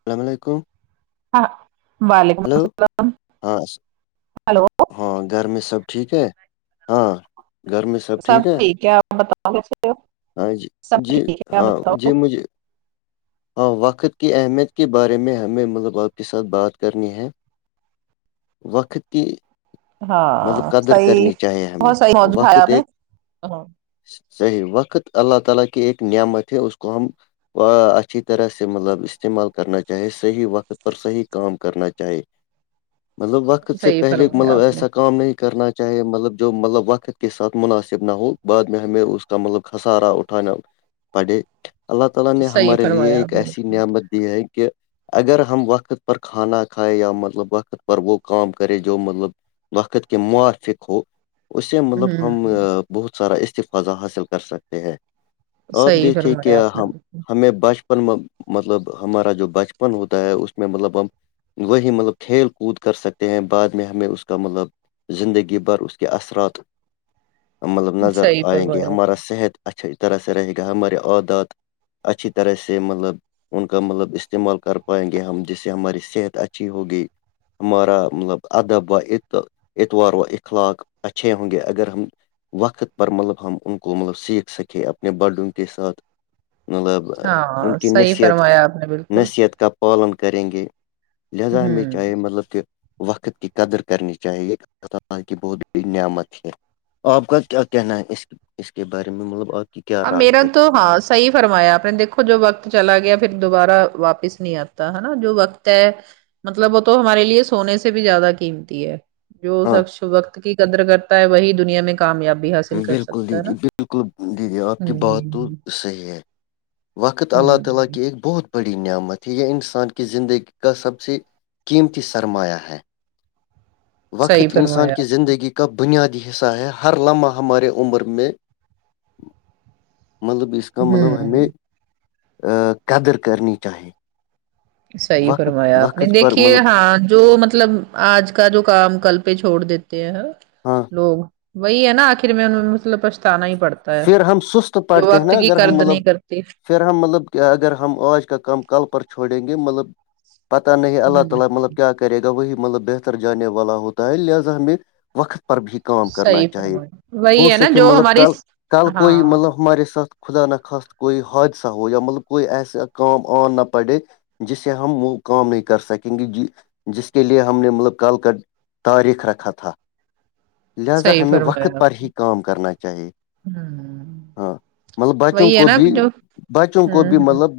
السلام علیکم ہاں وعلیکم ہلو السلام ہاں س- ہلو ہاں گھر میں سب ٹھیک ہے ہاں گھر میں سب سب ٹھیک ہے بتاؤ کے ہاں جی سب جی ٹھیک ہے ہاں جی بتاؤ مجھے ہاں وقت کی اہمیت کے بارے میں ہمیں مطلب آپ کے ساتھ بات کرنی ہے وقت کی مطلب ہاں قدر صحیح کرنی چاہیے ہمیں بہت صحیح موضوع اٹھایا وقت آپ نے ایک ہاں صحیح وقت اللہ تعالی کی ایک نعمت ہے اس کو ہم اچھی طرح سے مطلب استعمال کرنا چاہے صحیح وقت پر صحیح کام کرنا چاہے مطلب وقت سے صحیح پہلے فرمایا مطلب آپ نے ایسا کام نہیں کرنا چاہے مطلب جو مطلب وقت کے ساتھ مناسب نہ ہو بعد میں ہمیں اس کا مطلب خسارا اٹھانا پڑھے اللہ تعالی نے صحیح ہمارے لیے فرمایا ایک آپ نے ہوں ایسی نعمت دی ہے کہ اگر ہم وقت پر کھانا کھائےیں یا مطلب وقت پر وہ کام کریں جو مطلب وقت کے موافق ہو اس سے مطلب ہم بہت سارا استفاذہ حاصل کر سکتے ہیں اب صحیح دیکھے فرمایا کیا آپ نے ہم ہمیں بچ بن مطلب ہمارا جو بچپن ہوتا ہے اس میں مطلب ہم وہی مطلب کھیل کود کر سکتے ہیں بعد میں ہمیں اس کا مطلب زندگی بھر اس کے اثرات مطلب نظر صحیح آئیں گے فرمایا ہمارا صحت اچھی طرح سے رہے گا ہمارے عادات اچھی طرح سے سے مطلب ان کا مطلب استعمال کر پائیں گے ہم جس سے ہماری صحت اچھی ہوگی ہمارا مطلب ادب واداب و اخلاق اچھے ہوں گے اگر ہم وقت پر مطلب ہم ان کو مطلب سیکھ سکیں اپنے بڑوں کے ساتھ مطلب ان ہاں کی صحیح نصیحت فرمایا آپ نے بالکل نصیحت کا پالن کریں گے لہذا ہمیں ہوں چاہے مطلب کہ وقت کی قدر کرنی چاہیے اللہ تعالی کی بہت بڑی نعمت ہے آپ کا کیا کہنا ہے اس اس کے بارے میں مطلب آپ کی کیا رائے میرا ہے تو ہاں صحیح فرمایا آپ نے دیکھو جو وقت چلا گیا پھر دوبارہ واپس نہیں آتا ہے نا جو وقت ہے مطلب وہ تو ہمارے لیے سونے سے بھی زیادہ قیمتی ہے جو ہاں شخص وقت کی قدر کرتا ہے وہی دنیا میں کامیابی حاصل کر سکتا ہے نا شکر دیدی آپ کی بات تو ہوں صحیح ہے وقت اللہ تعالی ہوں کے ایک بہت بڑی نعمت ہے یہ انسان کی زندگی کا سب سے قیمتی سرمایہ ہے صحیح وقت انسان فرمایا کی آپ نے زندگی کی کب بنیادی حصہ ہے ہر لمحہ ہمارے عمر میں مطلب اس کا مطلب ہمیں ہوں قدر کرنی چاہیے صحیح وقت فرمایا آپ نے وقت پر دیکھیے مطلب ہاں جو مطلب آج کا جو کام کل پہ چھوڑ دیتے ہیں ہاں لوگ وہی ہے نا آخر میں ان مطلب پچھتانا ہی پڑتا ہے پھر ہم سست جو پڑھتے ہیں وقت نا کی اگر ہم قدر مطلب نہیں کرتے پھر ہم مطلب کہ اگر ہم آج کا کام کل پر چھوڑیں گے مطلب پتہ نہیں اللہ ہوں تعالی مطلب کیا کرے گا وہی مطلب بہتر جان والا ہوتا ہے لہذا ہمیں وقت پر بھی کام کرنا صحیح چاہیے فرمایا ہو وہی ہے نا سکے جو مطلب ہماری کل کل کوئی مطلب ہاں مطلب ہمارے ساتھ خدا نہ خاست کوئی حادثہ ہو یا مطلب کوئی ایسے کام آن نہ پڑے جس سے ہم وہ کام نہیں کر سکیں گے جی جس کے لیے ہم نے مطلب کل کا تاریخ رکھا تھالہذا صحیح ہمیں وقت پر ہی کام کرنا چاہیے ہاں ہاں مطلب بچوں کو بھی بچوں کو ہوں بھی ہوں مطلب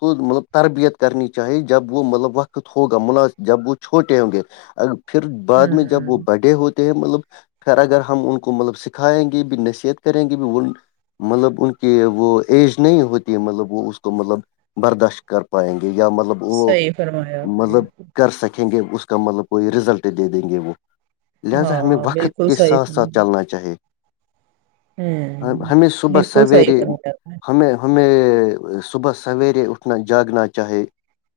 کو مطلب تربیت کرنی چاہیے جب وہ مطلب وقت ہوگا ملا جب وہ چھوٹے ہوں گے اگر پھر بعد میں جب وہ ہوں بڑے ہوتے ہیں مطلب پھر اگر ہم ان کو مطلب سکھائیں گے بھی نصیحت کریں گے بھی وہ مطلب ان کی وہ ایج نہیں ہوتی مطلب وہ اس کو مطلب برداشت کر پائیں گے یا مطلب صحیح فرمایا نے آپ نے رکھیں گے اس کا مطلب کوئی رزلٹ دے دیں گے وہ لہذا ہمیں ہاں وقت بالکل کے صحیح ساتھ ساتھ فرمایا چلنا چاہیے ہوں ہمیں صبح بالکل صحیح سویرے فرمایا آپ نے ہمیں ہمیں صبح سویرے اٹھنا جاگنا چاہے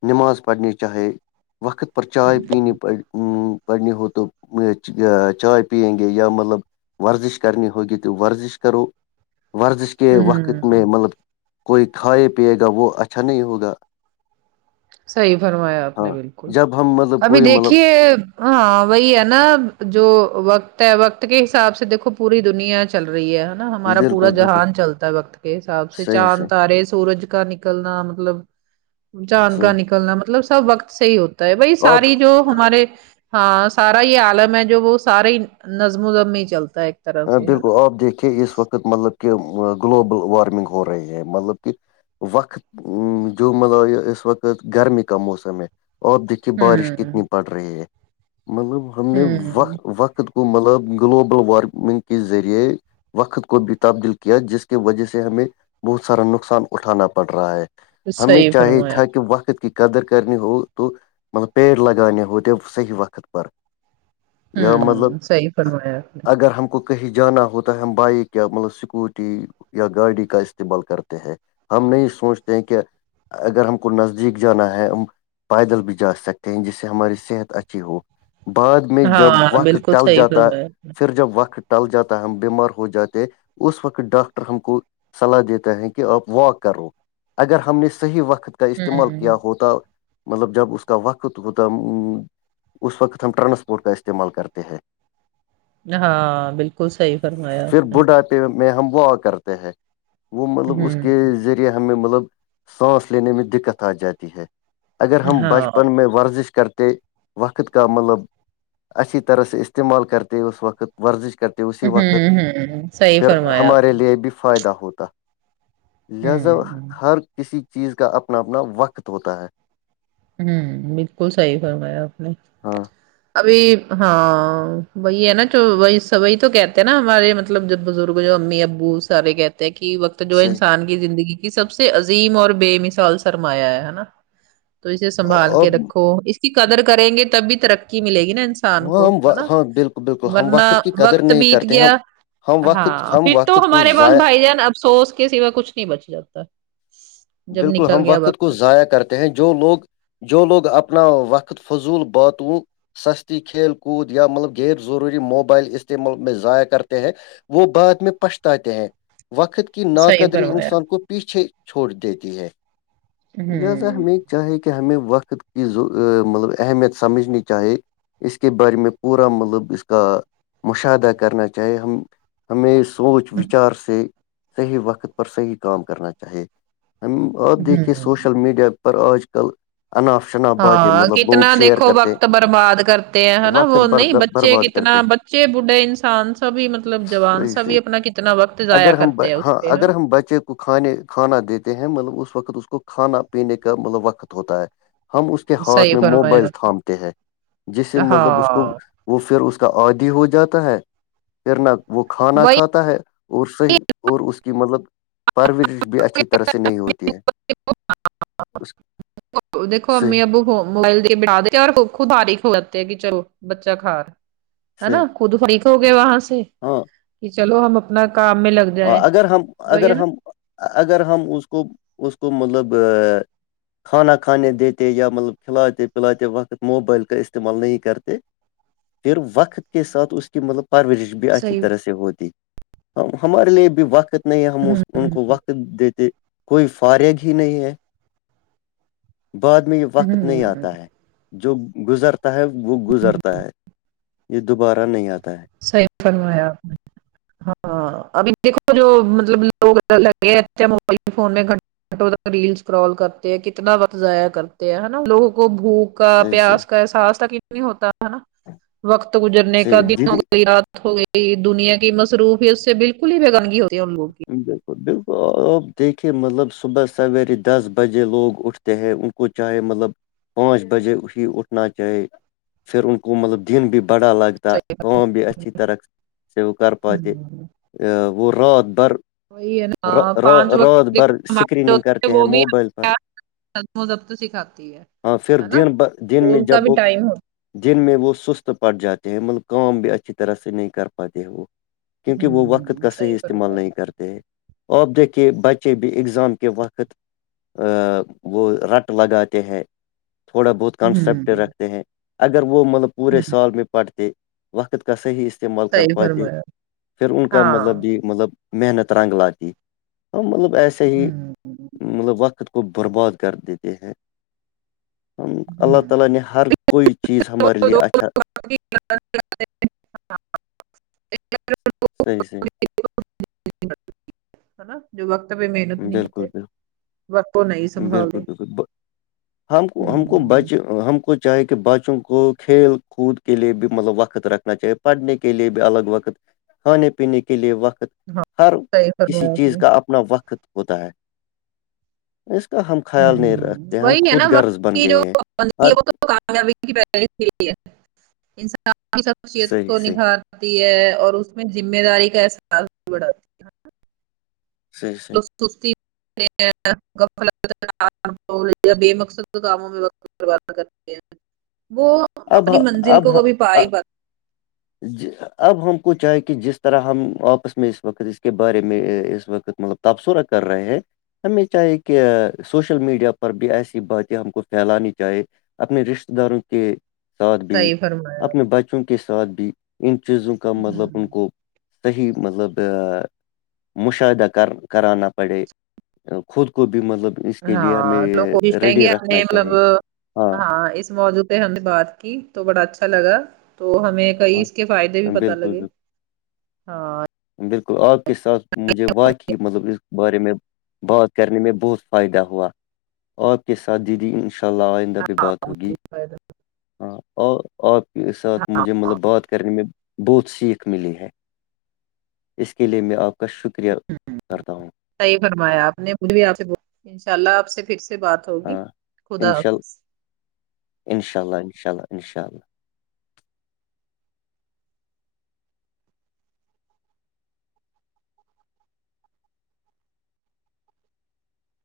نماز پڑنی چاہے وقت پر چائے پینی پڑنی ہوں پڑنی ہو تو چائے پیئیں گے یا مطلب ورزش کرنی ہوگی تو ورزش کرو ورزش کے وقت ہوں میں مطلب کوئی کھائے پیے گا وہ اچھا نہیں ہوگا صحیح فرمایا آپ ہاں نے بالکل جب ہم مطلب ابھی کوئی دیکھیے مطلب ہاں وہی ہے نا جو وقت ہے وقت کے حساب سے دیکھو پوری دنیا چل رہی ہے نا ہمارا پورا بالکل بالکل جہان چلتا ہے وقت کے حساب سے صحیح چاند صحیح تارے سورج کا نکلنا مطلب جان کا صحیح نکلنا مطلب سب وقت سے ہوتا ہے وہی اور ساری جو ہمارے ہاں سارا یہ عالم ہے جو وہ سارا ہی نظم زمیں چلتا ہے طرح سے ہے نا بالکل آپ دیکھیے اس وقت مطلب کہ گلوبل وارمنگ ہو رہی ہے مطلب کہ وقت جو ملب یہ اس وقت گرمی کا موسم ہے اورپ د کہ بارش ہوں کتنی پڑ رہی ہے مطلب ہم نے وق ہوں وقت کو مطلب گلوبل وارمنگ کے ذریعے وقت کو بھی تبدیل کیا جس کی وجہ سے ہمیں بہت سارا نقصان اٹھانا پڑ رہا ہے ہمیں صحیح چاہیے فرمایا تھا کہ وقت ک قدر کرنی ہو تو مطلب پیڑ لگانانے ہو تو صحیح وقت پر یہیا مطلب ہوں صحیح فرمایا آپ نے اگر ہم کو کہیں جانا ہوتا ہے ہم بائک یا مطلب سکوٹی یا گاڑی کا استعمال کرتے ہیں ہم نہیں سوچتے ہیں کہ اگر ہم کو نزدیک جانا ہے پیدل بھی جا سکتے ہیں جس سے ہماری صحت اچھی ہو بعد میں جب ہاں وقت بالکل ٹل صحیح جاتا فرمایا آپ نے پھر جب وقت ٹل جاتا ہے ہم بیمار ہو جاتے اس وقت ڈاکٹر ہم کو صلاح دیتا ہے کہ آپ واک کرو اگر ہم نے صحیح وقت کا استعمال ہوں کیا ہوتا مطلب جب اس کا وقت ہوتا اس وقت ہم ٹرانسپورٹ کا استعمال کرتے ہیں ہاں بالکل صحیح فرمایا پھر اس نے بڑھاپے میں ہم وا کرتے ہیں وہ مطلب اس ہوں کے ہمیں مطلب سانس لینے میں دکت آ جاتی ہے اگر ہم ہاں بچپن میں ورزش کرتے وقت کا مطلب اچھی طرح سے استعمال کرتے ہو اس وقت ورزش کرتی اسی وقت ہوں ہوں صحیح پھر فرمایا آپ ہمارے نے۔ لیے بھی فائدہ ہوتا لہذا ہوں ہر کسی چیز کا اپنا اپنا وقت ہوتا ہے ہوں بالکل صحیح فرمایا اپ نے ہاں ابھی ہاں وہی ہے نا جو وہی وہی تو کہتے ہیں نا ہمارے مطلب جو بزرگ جو امی ابو سار کہتے ہیں کہقت جو صحیح انسان کی زندگی کی سب سے عظیم اور بے مثال سرمایہ ہے ہے نا تو اسے سنبھال اور کے رکھو اس کی قدر کریں گے تب بھی ترقی ملے گی نا کسان ہاں کو ہم ہے نا ہاں بالکل بالکل ہم ورنہ وقت کی قدر وقت نہیں بیت کرتے ہیں گیا ہم وقت ہاں ہم پھر تو وقت کو ہمارے پاس ضائع بھائی جان افسوس کے سوا کچھ نہیں بچ جاتا جب بالکل نکل ہم گیا وقت کو ضائع کرتے ہیں جو لوگ جو لوگ اپنا وقت فضول باتوں سستی کھیل کود یا مطلب غیر ضروری موبائل استعمال میں ضائع کرتے ہیں وہ بعد میں پچتاتے ہیں وقت صحیح ناقدری فرمایا انسان کو پیچھے چھو دیتی ہے لہذا ہوں ہم چاہے کہ ہمیں وقت کی مطلب اہمیت سمجھنی چاہے اس کے بارے میں پورا مطلب اس کا مشاہدہ کرنا چاہیے ہم ہمیں سوچ وچار سے صحیح وقت پر صحیح کام کرنا چاہے ہم آپ دیکھیے ہوں سوشل میڈیا پر آج کل اناپ شناپ باتیں ہاں مطلب لوگ کتنا شیئر دیکھو کرتے وقت برباد کرتے ہیںا وقت وہ نہیں بچے برباد کتنا کرتے ہیں بچے بڑھے انسان سبھی مطلب جوان صحیح سبھی صحیح اپنا کتنا وقت ضائیا اگر ہم کرتے ہیں اس ہاں پہا اگر ہم بچے کو کھانے کھانا دیتے ہیں مطلب اس وقت اس کو کھانا پینے کا مطلب وقت ہوتا ہے ہم اس کے ہاتھ صحیح میں موبائل فرمایا تھامتے ہیں جس سے ہاں مطلب اس کو وہ پھر اس کا عادی ہو جاتا ہے پھر نہ وہ کھانا وہی کھاتا ہے اور صحیح اور اس کی مطلب پرورش بھی اچھی طرح سے نہیں ہوتی ہے اس دیکھو سے امی ابو موبائل بٹا د اور خود فاریغ ہو جاتے ہے کہ چلو بچا کا رہ ہےا صحیح خود فریق ہو گیا وہاں ہاں کہ چلو ہم اپنا کام میں لگ جائیں اگر ہم وہی اگر ہے نا ہم اگر ہم اس کو اس کو مطلب کھانا کھانے دیتے یا مطلب کھلاتے پلاتے وقت موبائل کا استعمال نہیں کرتے پھر وقت کے ساتھ اس کی مطلب پرورش بھی اچھی صحیح طرح سے ہوتی ہم ہمارے لیے بھی وقت نہیں ہے ہم ہوں ان کو وقت دیتے کوئی ف فارغ ہی نہیں ہے بعد میں یہ وقت نہیں ہوں آتا ہے جو گزرتا ہے وہ گزرتا ہے یہ دوبارہ نہیں آتا ہے صحیح فرمایا آپ نے ہاں ابھی دیکھو جو مطلب لوگ لگے اچھا موبائل فون میں آٹو تک ریل کرال کرتے ہیں کتنا وقت ضائع کرتے ہے نا لوگوں کو بھوک کا صحیح صحیح پیاس کا احساس ک نہیں ہوتا ہے نا وقت گزرنے کا صحیح دن دیدی ہو رات ہو گئی دنیا کی مصروف اس سے بالکل ہی بییگانگی ہو [inaudible] بالکل آپ دیکھیے مطلب صبح سویرے دس بجے لوگ اٹھتے ہیں ان کو چاہے مطلب پانچ بجے ای اٹھنا چاہے پھر ان کو مطلب دن بھی بڑا لگتا کام بھی اچھی طرح سے وہ کر صحیح۔ پاتے ہوں وہ رات بھر وہی ہے نا را- ہاں پانچ را- رات وقت بھر اسکریننگ کرتے ہیں وہ بھی موبائل پر سمزب تو سکھاتی ہاں پھر ہے نا ان کا بھی ٹائم ہو جن میں وہ سست پٹ جاتے ہیں مطلب کام بھی اچھی طرح سے نہیں کر پاتے ہیں وہ ہوتا کیونکہ وہ وقت ہوں کا صحیح استعمال فرمایا نہیں کیا ت ہیں آپ دیک کے بچے بھی ایگزام کے وقت وہ رٹ لگاتے ہیں تھوڑا بہت ہوں کنسپٹ ہوں رکھتے ہیں اگر وہ مطلب پورے سال میں پڑھتے وقت کا صحیح استعمال کر صحیح پاتے فرمایا پھر ان کا مطلب ہاں بھی مطلب محنت رنگ لاتی ہم مطلب ایسے ہی ہوں مطلب وقت پربوز کر دیتے ہیں اللہ تعالی ہوں نے ہر کوئی چیز ہمارے تو لیے دو اچھا لوگ باقی صحیح صی نا جو وقت پہ محنت نہیں بالکل کرتے بالکل وقت وہ نہیں بالکل سنبھالے بالکل ہم کو ہم کو بچ ہم کو چاہے کہ بچوں کو کھیل کود کے لیے بھی مطلب وقت رکھنا چاہے پڑھنے کے لیے بھی الگ وقت کھانے پینے کے لیے وقت ہاں ہر صحیح کسی فرمایا آپ چیز نے کا اپنا وقت ہوتا ہے اس کا ہم خیال نہیں ہوں رکھتے ہم وہی ہے نا خود وقت غرض بن کی جو گئے ہیں ہر وہ تو کامیابی کی انسان شخصیت صحیح کو صحیح نکھار آتی ہے اور اس میں ذمہ داری کا احساس اڑا سی سی ی مقد کاموں میں تے وہ اپنی منزل کو کبھی پا ہی پات ثب اب ہم کو چاہے کہ جس طرح ہم آپس میں اس وقت اس کے بارے میں اس وقت مطلب تبصرہ کر رہے ہیں ہمیں چاہی کہ سوشل میڈیا پر بھی ایسی باتیں ہم کو پھیلانی چاہی اپنے رشتتے داروں کے ساتھ بھی صحیح فرمایا آپ اپنے بچوں کے ساتھ بھی ان چیزوں کا نے مطلب ان کو صحیح مطلب مشاہدہ کر کرانا پڑے خود کو بھی مطلب اس کے لیے ہاں لوگ ہمیں کوشش کریں ریڈی گے رکھنا اپنے مطلب چاہیے ہاں اس موجوود سے ہم نے بات کی تو بڑا اچھا لگا تو ہمیں کئی ہاں اس کے فائدے بھی پت بالکل لگے بالکل ہاں بالکل آپ کے ساتھ مجھے واقعی مطلب اس بارے میں بات کرنے میں بہت فائدہ ہوا آپ کے ساتھ دیدی ان شاء اللہ آئے بھی ہاں بہت مجھے ہوگی فائدہ، ہاں اور اور ساتھ [unintelligible] ہاں ہاں، مطلب بات کرنے میں بہت سیکھ ملی ہے اس کے لیے میں آپ کو [unintelligible] کا شکریہ ہوں، کرتا ہوں [unintelligible] صحیح فرمایا آپ نے مجھ بھی آپ سے ب ان شاء اللہ آپ سے پھر سے بات ہوگی ہاں خدا انشاء اللہ حافظ انشاء اللہ انشاء اللہ انشاء اللہ [unintelligible]